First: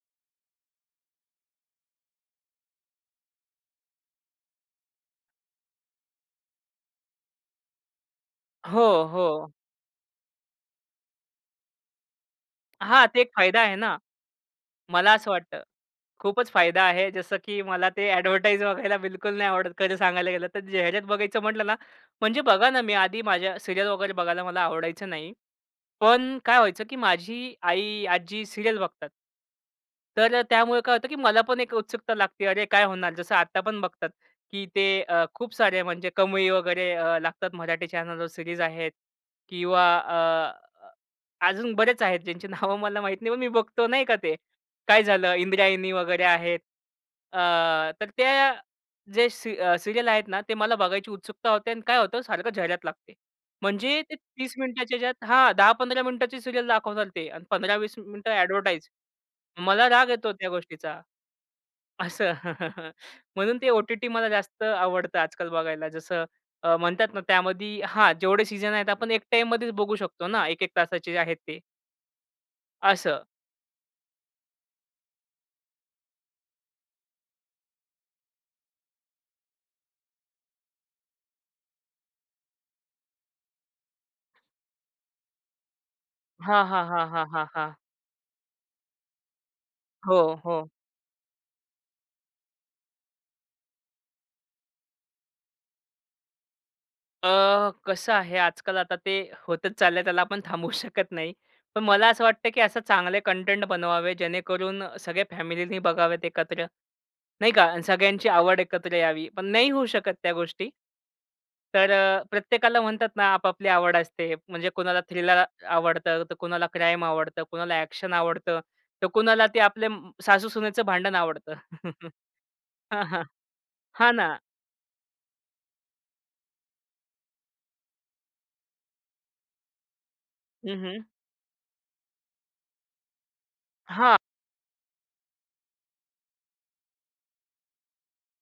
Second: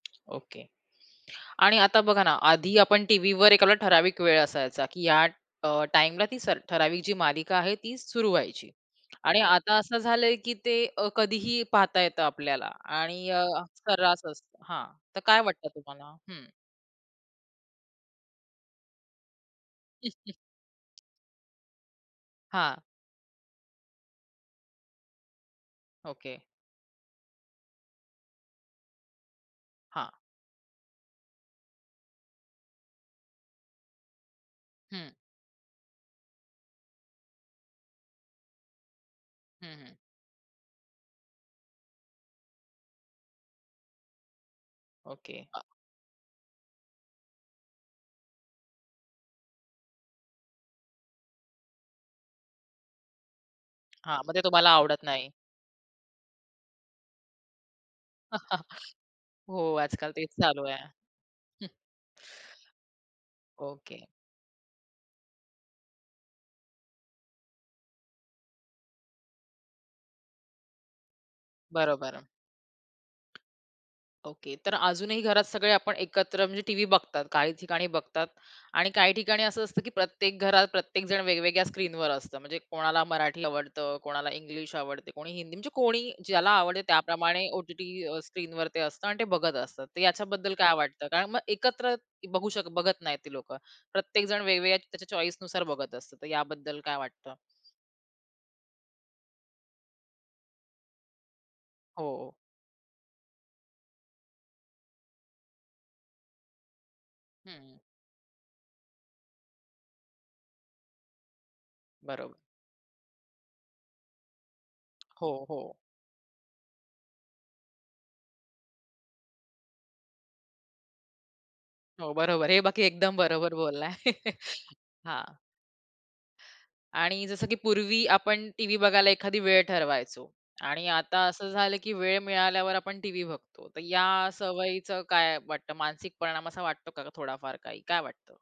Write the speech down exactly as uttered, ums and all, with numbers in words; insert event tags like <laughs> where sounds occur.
Okay आणि आता बघा ना, आधी आपण टीव्हीवर एखादा ठराविक वेळ असायचा, की या अ, टाईमला ती स ठराविक जी मालिका आहे ती सुरु व्हायची. हो, आणि हो. आता असं झालंय, की ते अ, कधीही पाहता येतं आपल्याला हां, ते आणि एक अ, फायदा आहे ना, सर्रास असत हां, मला तर असं काय वाटतं. वाटतं तुम्हाला? हं. खूपच फायदा आहे जसं की मला ते अ‍ॅडव्हर्टाइज बघायला बिलकुल नाही आवडत खरं सांगायला गेलं तर. <chuckles> जाहिरात बघायचं म्हटलं ना, म्हणजे बघा हां. ना मी आधी माझ्या सीरियल वगैरे बघायला मला आवडायचं नाही. पण ओके. काय व्हायचं की माझी आई, आज्जी सीरियल बघतात. हां. तर अ, त्यामुळे काय होतं की मला पण एक उत्सुकता लागते, "अरे, काय होणार," जसं आत्ता पण बघतात की ते हं. अ, खूप सारे म्हणजे कमई वगैरे अ, लागतात मराठी चॅनलवर सीरीज आहेत हं, किंवा हं. अ, अजून बरेच आहेत, ज्यांची नावं मला माहीत नाही, पण मी बघतो नाही का, ते काय झालं ओके. अ इंद्रायणी वगैरे आहेत. अ, तर त्या जे सी सीरियल आहेत ना, ते मला बघायची उत्सुकता होते अन् काय होतं, सारखं जाहिरात लागते. म्हणजे ते हां, मग ते तीस तुम्हाला मिनिटचे आवडत ज्यात नाही. हां, दहा पंधरा मिनिटाचे सीरियल दाखवतात ते आणि पंधरा वीस मिनिटं अ‍ॅडव्हर्टाइज. <chuckles> हो, मला राग आजकाल तेच येतो त्या चालू आहे. गोष्टीचा, हं. असं. <laughs> म्हणून ते ओके. ओ-टी-टी मला जास्त आवडतं आजकाल बघायला. जसं अ, म्हणतात ना, त्यामध्ये हां, जेवढे सीझन आहेत आपण एक टाईममध्येच बघू शकतो ना, एक एक तासाचे जे आहेत ते. बरोबर. असं. ओके, तर अजूनही घरात सगळे आपण एकत्र म्हणजे टीव्ही बघतात, काही ठिकाणी बघतात आणि काही ठिकाणी असं असतं की प्रत्येक घरात प्रत्येक जण वेगवेगळ्या स्क्रीनवर असतं. म्हणजे कोणाला मराठी आवडतं, कोणाला इंग्लिश आवडते, कोणी हिंदी म्हणजे कोणी ज्याला हां, आवडते, हां, हां, हां, त्याप्रमाणे हां, हां. ओ-टी-टी अ, स्क्रीनवर ते असतं आणि ते बघत असतात. तर हो, याच्याबद्दल हो. काय वाटतं, कारण मग एकत्र बघू शक बघत नाहीत ते लोकं. प्रत्येक जण वेगवेगळ्या त्याच्या चॉईसनुसार बघत असतं, तर याबद्दल काय अ, वाटतं? <whistles> कसं आहे आजकाल आता ते होतच चाललंय त्याला आपण थांबवू शकत नाही. पण मला असं हो. वाटतं की असे चांगले कंटेंट बनवावे, जेणेकरून अ, सगळ्या फॅमिलीनी बघावेत एकत्र, नाही का, हं. सगळ्यांची आवड एकत्र यावी. पण नाही होऊ शकत त्या गोष्टी. तर अ, बरोबर. प्रत्येकाला म्हणतात ना आपापली आवड असते. म्हणजे कुणाला हो, थ्रिलर हो. आवडतं, तर कुणाला क्राईम आवडतं, कोणाला अ‍ॅक्शन आवडतं, तर कुणाला ते आपले सासू-सुनेचं भांडण आवडतं. <chuckles> हो, बरोबर. हे बाकी हं, एकदम हं. बरोबर बोललाय. हां ना. <chuckles> हां. आणि जसं की पूर्वी आपण टीव्ही बघायला एखादी वेळ ठरवायचो हं, आणि हं. आता असं झालं, की वेळ मिळाल्यावर आपण टीव्ही बघतो. तर हां. या सवयीचं काय वाटतं मानसिक परिणाम असा वाटतो का, थोडा फार काही, काय वाटतं?